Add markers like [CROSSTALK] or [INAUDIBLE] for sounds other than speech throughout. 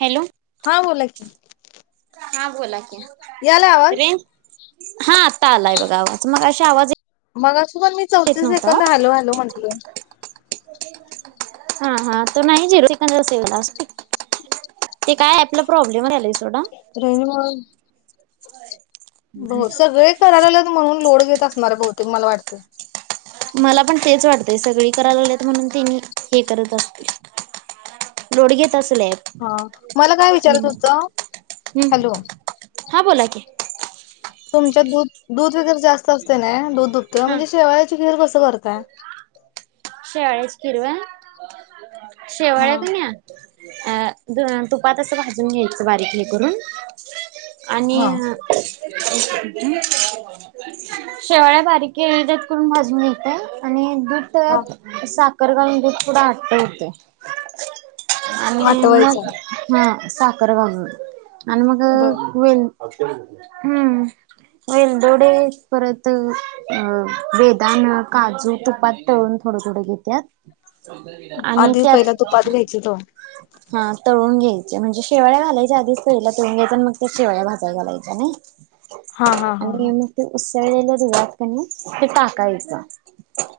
Hello. हा बोला की. हा बोला याला रे आवाज हा आत्ता आलाय बघा आवाज मगशी आवाज मग. ऊगच मी येत चौथीस नव्हता ओ सेकंद हॅलो हॅलो म्हंटल हा. हा. तो नाही जि [UNINTELLIGIBLE] ते काय आतला प्रॉब्लेम झाला सोडा होय रेंज मुळे हो सगळे करायलाल्यात म्हणून लोड घेत असणार बहूतेक मला वाटतं मला पण तेच वाटतय सगळी करायला लागलेत म्हणून ते नी हे करत असते लोड घ हा मला काय विचारायच होत हॅलो हां बोला की तुमच्यात दूध दूध वगैरे जास्त असते ना दध दुध हा म्हणजे शेवायाची खीर कस करताय हिरवा हा शेवाळ्या कन्यी अ तुपात असं भाजून घ्यायचं बारीक करून आणि हा शेवाळ बारीक केळीगत करून भाजून येतं आणि दुध हा तव्यात साखर करगालून दूध पुढं आटवतय आणि आठवायचा मग हम् साखर घालून आणि मग बर वेल हम्म वेलदोडे पररत अ बेदान काजू तुपात तळून थोडं थोडं घेत्यात आणि आधी पहिला त्यात तुपात घ्यायच त हा तळून घ्यायचे म्हणजे शेवाळ्या घालायच्या आधीच तळीला तळून घ्यायच्या आणि मग त्या शेवाळ्या भाज्या घालायच्या ना हा हा हा हा आणि मग ते ल तुझं [UNINTELLIGIBLE] नाही ते टाकायचं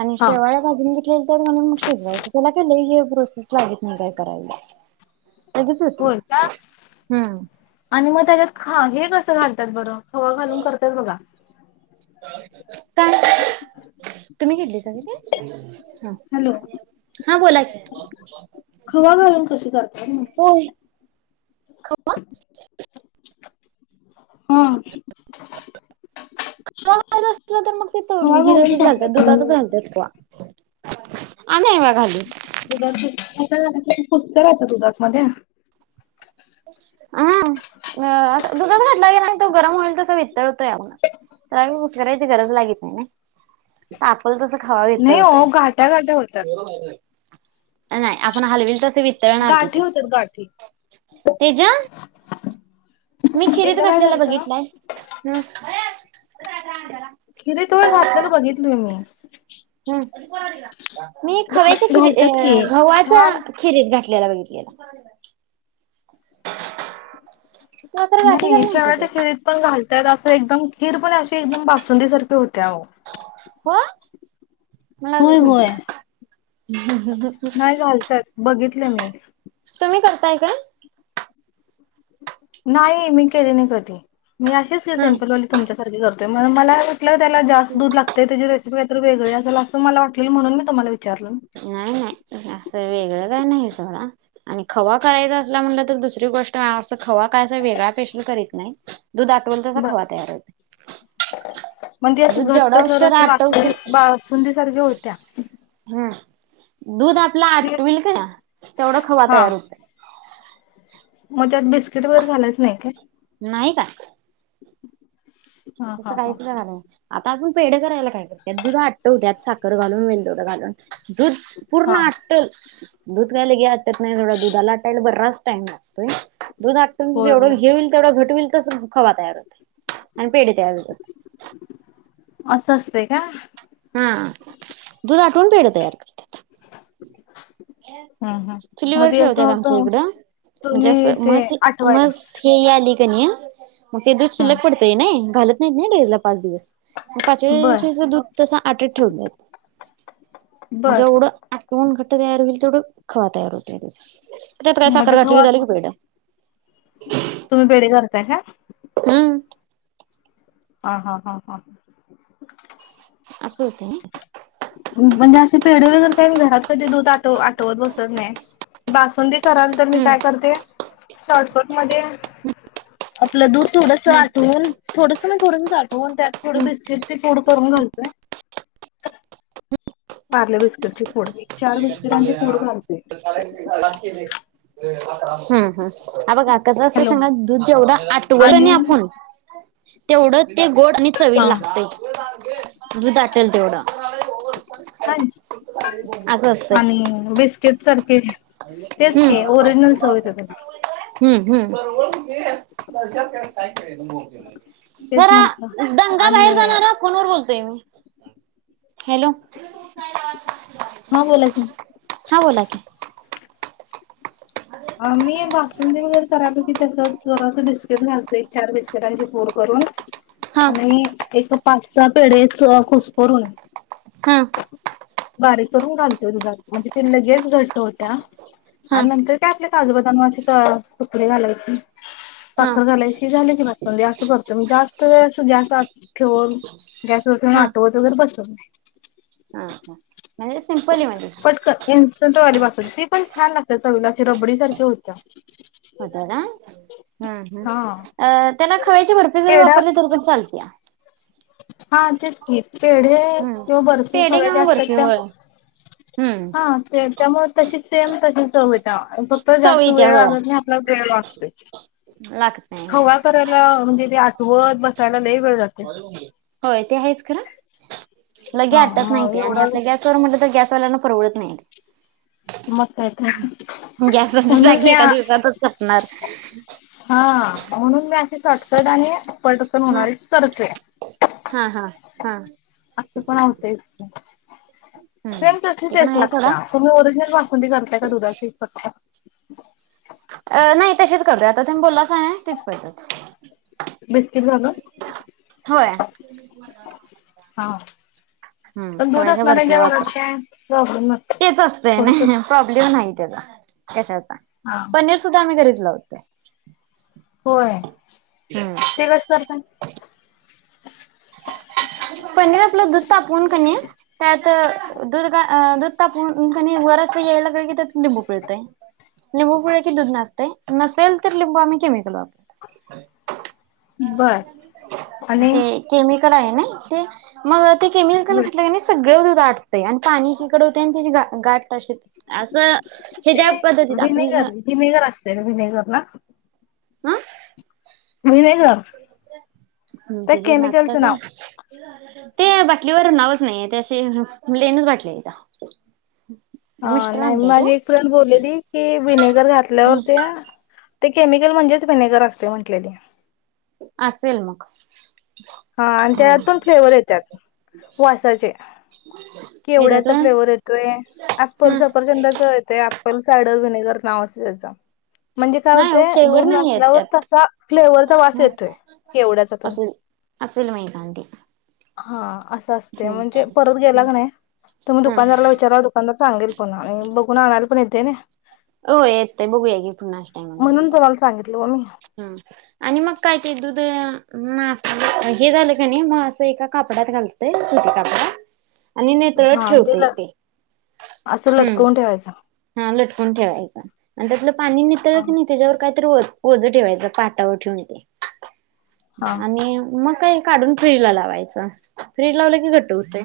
आणि हा शेवाळ भाजून घेतलेले त्यात घालुन मग शिजवायच त्याला केलं प्रोसेस लागत नाही काय करायला लगेच होत्या. होय काय हम्म आणि मग त्याच्यात खा हे कस घालतात बरं हवा घालून करतायत बघा 'मुक्त आहे का' काय तुम्ही घेतली सग ते ह हॅलो हा बोला क खवा घालून कशी करतात होऊ हा अस तर मग ते खवा घालून घिजतच [UNINTELLIGIBLE] घालतात करतात दुधातच घालतात का ह [UNINTELLIGIBLE] आलंय वाघाली- [UNINTELLIGIBLE] त्या 'पुस्करायचं दुधात कमध्या - [UNINTELLIGIBLE] हा -अस दुधात घटला गे तो गरम होईल तस वित्तळतोय म्हच तर आ्ही उस्करायची गरज लागत नाही ना ता प तस खावावीेत नाही होते. हो [INAUDIBLE] गाठ्या गाठ्या होतात. नाही आपण हलविल तर गाठी होतात गाठी- तेच्या- [UNINTELLIGIBLE] मी खिरीत एकदा काय घाठलेला झालत बघितलंय ह खिरीत होय घातलेलं बघितलोय मी. [INAUDIBLE] मी खवच्या खिरी घालतात की गववाच्या छान खिरीत घठ- [UNINTELLIGIBLE] कॅलरोचियांत [UNINTELLIGIBLE] नाही शेवाटच्या खेरीत पण घाल त्यात असं एकदम खीर पण -अ एकदम बासुंदी सारख्या होत्या हो. [INAUDIBLE] हो मला होय आजच माहित -होय झालं नाही, घालतात बघितलं लं मी [UNINTELLIGIBLE] तुम्ही करताय काय? [INAUDIBLE] नाही मी केले नाही कधी. मी असेच का हा सिम्पलले तुमच्यात. [UNINTELLIGIBLE] ठरलं होतं ना मला आलं. [UNINTELLIGIBLE] आपलं त्याला जास्त दूध लागते त्याची रेसिपी तर वेगळी असेल असं मला म्हून मी तुला [UNINTELLIGIBLE] नाही नाही असं वेगळं काय नाही आणि खवा करायचा असला, म्हटलं तर दुसरी गोष्ट अस खवा कायचा वेगळा पेशल करीत नाही. दूध आठवून तस खावा बस तयार होत. [INAUDIBLE] म्हणजे अस घट्ट सर अे बसुंदी बसुंदी सारख्या होत्या- [INAUDIBLE] हा दुध आ- [UNINTELLIGIBLE] [UNINTELLIGIBLE] आपला- हे आटल का तेवढा खवा हा तयार होत. मग त्यात बिस्किट वगर घालायच नाही का? नाही काय [INAUDIBLE] हा तसं हा हा काहीच का झा नाही आता आपजण पेढ करायला काय कर- [UNINTELLIGIBLE] त्यात दुध आटवत्यात साखर घालून, वेंलदोड घालून, [INAUDIBLE] दुध हा पूर्ण आट्टल दूध [UNINTELLIGIBLE] कायले घ्याच त्यात नाही थोडा दुधा आटायला बर रास [UNINTELLIGIBLE] टाइम लागतोय दूध आटल होय होय जेवढं हे व्हील तेवढं घट व्हील तसं खवा तयार होतय असं असतंय का? हा दूध आटवून पेड तयार कर. हा हा मग चुलीवर ते असं ठेवत्यात आमच्या होतं इकड म्हणजे अस तुम्ही ते मस आठवायला. मसी ही आली [UNINTELLIGIBLE] मग ते दूध हा शिल्लक पडतय नी घाल [UNINTELLIGIBLE] डेवलप पाच दिवस पाचवी बर दिवशीची दुध आटत ठेवलेल बर जेवढ आटवू घट्ट तयार व्हील तेवढ खवा तयार होतय त्याच त्यात काय मग तो साखर घातली की खवा झाल की पेढ. तुम्ही [UNINTELLIGIBLE] हम्म हा हा हा हा. अस होतय ते पेढे वगैरे काय मी काय घरात कधी दूध आटव आटवत बसत नाही बासुंदी कराल तर मी हम्म काय करते शॉटकट मध्ये आपलं दूध थोडस हम्म आटवून थोडस थोडसं चाल हो त्यात थोडं हम्म. बिस्किटची पुड करून घाल पार्ले बिस्किटची पुड [UNINTELLIGIBLE] ठेवल्या [UNINTELLIGIBLE] हम्म हम्म हा बघा कसं असत हॅलो सांगा दूध जेवढं आटवलं आणि कनी आपून तेवढं ते गोड आणि हा चवीला लागतय दुध आटल तेवढं [UNINTELLIGIBLE] असं असतंय आणि बिस्किटच [UNINTELLIGIBLE] तेच की हम्म. ओरिजनल चव येत्या त्यला हम्म हम्. तेच जरा म्हंटलं दंगा, बाहेर आणि जाणारा फोनवर बोलतोय मी. हॅलो. हा बोला की. हा बोला की मी बासुंदी वगैरे करालो की तस जरासं बिस्कीट घालतोय एक चार बिस्किटांची फोड करून. हा आणि एक पाच सहा पेढे च खुसकरून. ह.. बारीक करून घालतोय. दुधात म्हणजे, ती लगेस घट्ट होत्या. हा आणि नंतर काजू बदामाची तुकडे घालायची. हा साखर घालायची झाल की. बासुंदी आस करतोय, जास्त वेळ जास्त गॅस व गॅस ठेवत हा आठवत वगैरे बसत नाही. हा म्हणजे सिम्पली म्हणजे. पटकन [UNINTELLIGIBLE] बासुंदी ती पण छान लागते चवीला. ती रबडी सारखी होत्या. होत काय, हम.. हा हम त्याला खव्याची बर्फी जरी पेढा वापरली तरी पण चालत्या. हा तेच की पेढे. हम्म किंवा बर्फ पेढे खव्याची किंवा असत्यात बर्फी त्या, होय हम्म हा ते त्यामुळे तशी सेम तशीच चव येत्या. फक्त चव जास्त येत्या वेळ होय. लागत नाही. आपल्याला वेळ लागतोय लागत नाही होय. खवा करायला म्हणजे ते आठवत बसायला लयी वेळ जातोय. [INAUDIBLE] होय ते आहेच खर. लगे हा आटत नाही मग ते. आणि एवढा आपल्या गॅसवर म्हटलं तर गॅसवाल्याना परवडत नाही ते. मग काय तर, गॅसाची म्हणून टाकी मी एका दिवसातच संपणार हा म्हणून मी अशी चटचट आणि पटकन ह होणारी करतोय. हा हा हा. असं पण होतयच की. [INAUDIBLE] हम्म सेम तशीच ते पण टेस्ट आहे सोडा लागत्या, तुम्ही ओरिजनल बासुंदी करताय त्या दुधाची फक्त. [INAUDIBLE] अं नाही तशीच करत्यात आता तुम्ही बोललासा तीच.. पळतात बिस्किट झाल होय हा हम पण दूध खव्याच्या बर्फ्या असणाऱ्यांच्या घरात वापरते, काय प्रॉब्लेम नसतो. तेच असतंय करतो ना प्रॉब्लेम नाही तेजा कशाच हा पनीर सुद्धा आम्ही घरीच... लावतोय होय, हम्म ते कस करता? पनीर आपलं दुध.. तापवुन कणी त्यात दुध दूध तापवून कनी वर अस यायला लागेल की त्यात लिंबू पिळतेय लिंबू पिळं की दूध नासते, नसेल तर लिंबू आम्ही केमिकल वापरत बर आणि कल आहे नई ते मग ते केमिकल घातलं कनी सगळं दुध.. गाठतय आणि पाणी एकीकड होतय आणि त्याची गाठ तशीच ते आपण ह व्हिनेगर व्हिनेगर असते व्हिनेगर ना व्हिनेगर त्या त्याच नाता केमिकलचं का नाव ते बाटलीवर नावच नाही त्या असे प्लेनच बाटली आहेता हा नाही माझी एक फ्रेंड बोललेली की विनेगर घातल्यावर हम्म ते.. ते केमिकल म्हणजेच विनेगर असतय म्हटलेली असेल मग हा आणि त्यात हम्म पण फ्लेवर येत्यात वासाचे येत्यात केवड्याचा होय फ्लेवर हम्म येतोय ऍपल सपरचंदाच येतय अप्पल सायडर व्हिनेगर नाव असंतय त्याच म्हणजे काय नाही होते ओ फ्लेवर दूध नाही आहेत नासल्यावर त्यात तसा फ्लेवरचा वास येतोय, केवड्याचा तेन असेल असेल म एकांदी हा असं असते म्हणजे परत गेला का नाही तुम्ही हम्म दुकानदाराला विचारा दुकानदार सांगेल पण आणि बघून आणायला पण ये.. ते ना हो येतय बघूया की पुन्हा टाइम म्हणून तुम्हाला सांगितलं ओ मी हा आणि मग काय ते दुध मासल हे झालं का नाही. मग असं एका कापड्यात घालतय सुती कापडा आणि नेतळच हा ते ठेवते ल तेे असं हम्म लटकवून ठेवायचं हा लटकून ठेवायचं. आडयातल पाणी नेता हा की नाही त्याच्यावर काय तर वत पओझ ठेवायचं पाटावर ठेवून हा आणि मग काय? काढून फ्रीज लावायचं, फ्रीज लावलं की घट होते.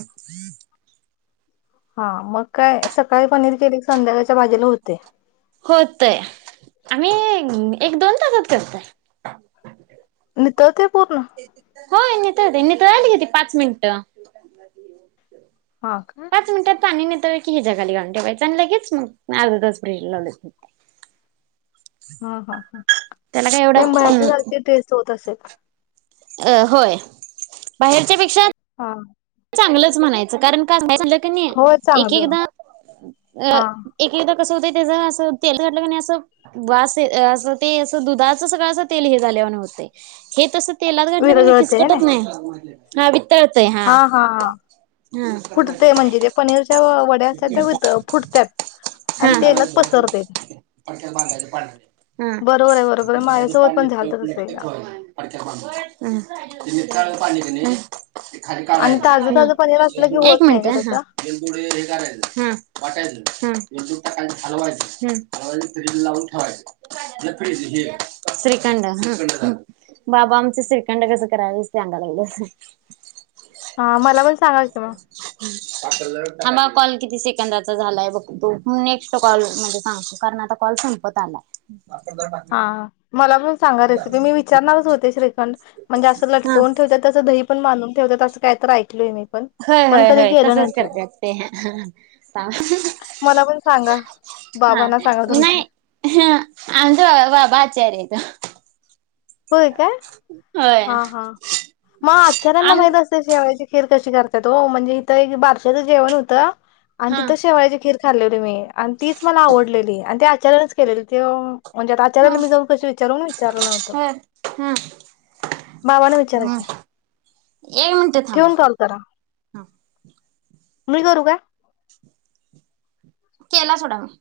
हा मग काय? सकाळी पनीर केली संध्याकाळच्या भाजीला होते. होतयं. आम्ही एक दोन तासच करतयं. तते होय ना नी तर नितळायला किती पाच मिनटं- हा का पाच मिनटात तरणी नाही. हिच्यागाली घऊन ठेवायचं आणि लगेच मग अर्ध तास फ्रिज लावले. हा हा एवढा ते मग याच्यासारखे ड्रेस होत असेल अ होय बाहेरच्या पेक्षा- हा. चांगलच म्हणायच कारण का? क होय एक चांगलं एकदा अ हा एक एकदा कस होतय ते अस तेल घातल्या वाणी अस वास ये ते अस दुधाच तेल हे झाल्या वाणी वाटतय हे तस ते तेलात घटलं क नाही विरगळते हाय ना फिसकटत नाही. हा वी तळतयं हा- हा कुठ ते म्हणजे ते पनीरच्या व आणि तेलात पसरते हम् बरोबर आहे बरोबर आहे माझ्यासोबत हम् पण झालत तस एकदा हम् पाणी त नाही- आणि ताजं ताजं पनीर असलं की ह होत एक नाही मिनट ग तसं ह. वाटाय दु का हलवायचेलवाय फज लावून ठेवायचे लपडीच हे श्रीखंड बाबा आमचे श्रीकंड कस काय बसते अंगाला उगाच नाही- हा मला पण सांगाल कि म- असं जर, हा मग कॉल किती सेकंदाचा झालाय बघतो. नेक्स्ट कॉल म्हणजे सांगतो कारण आता कॉल संपत आलाय. [UNINTELLIGIBLE] हा मला पण सांग रेसिपी मी विचारणारच होते म्हणजे असं हा लटकवून ठेवतात तसं दही पण बांधून ठेवताय असं काय तर ऐकलय मी. पण होय पण होय कधी होय केलं नाही तसच ट्राय. करते ते हा, मला पण सांगा हा बाबांना सांगा नाही तुमच्या आमच्या बाबा आचार येत होय काय हा हा, मग आच्चाऱ्यांना आंग माहित असते शेवायची खीर खीर कशी करतात हो. म्हणजे इथं एक बारशाचं जेवण होतं आणि हा तिथे शेवयाची खीर खाल्ली होती मी. आणि तीच मला आवडलेली आणि त्यात त्यांनीच केलेली ती ओ. म्हणजे हा आचार्याला मी जाऊ कशी विचारू? विचारलं नव्हतं होय हा बावाने हा विचारायचे. एक मिनिट थांबा ठेवुन कॉल करा. हा मी करू काय? केला सोडा मी.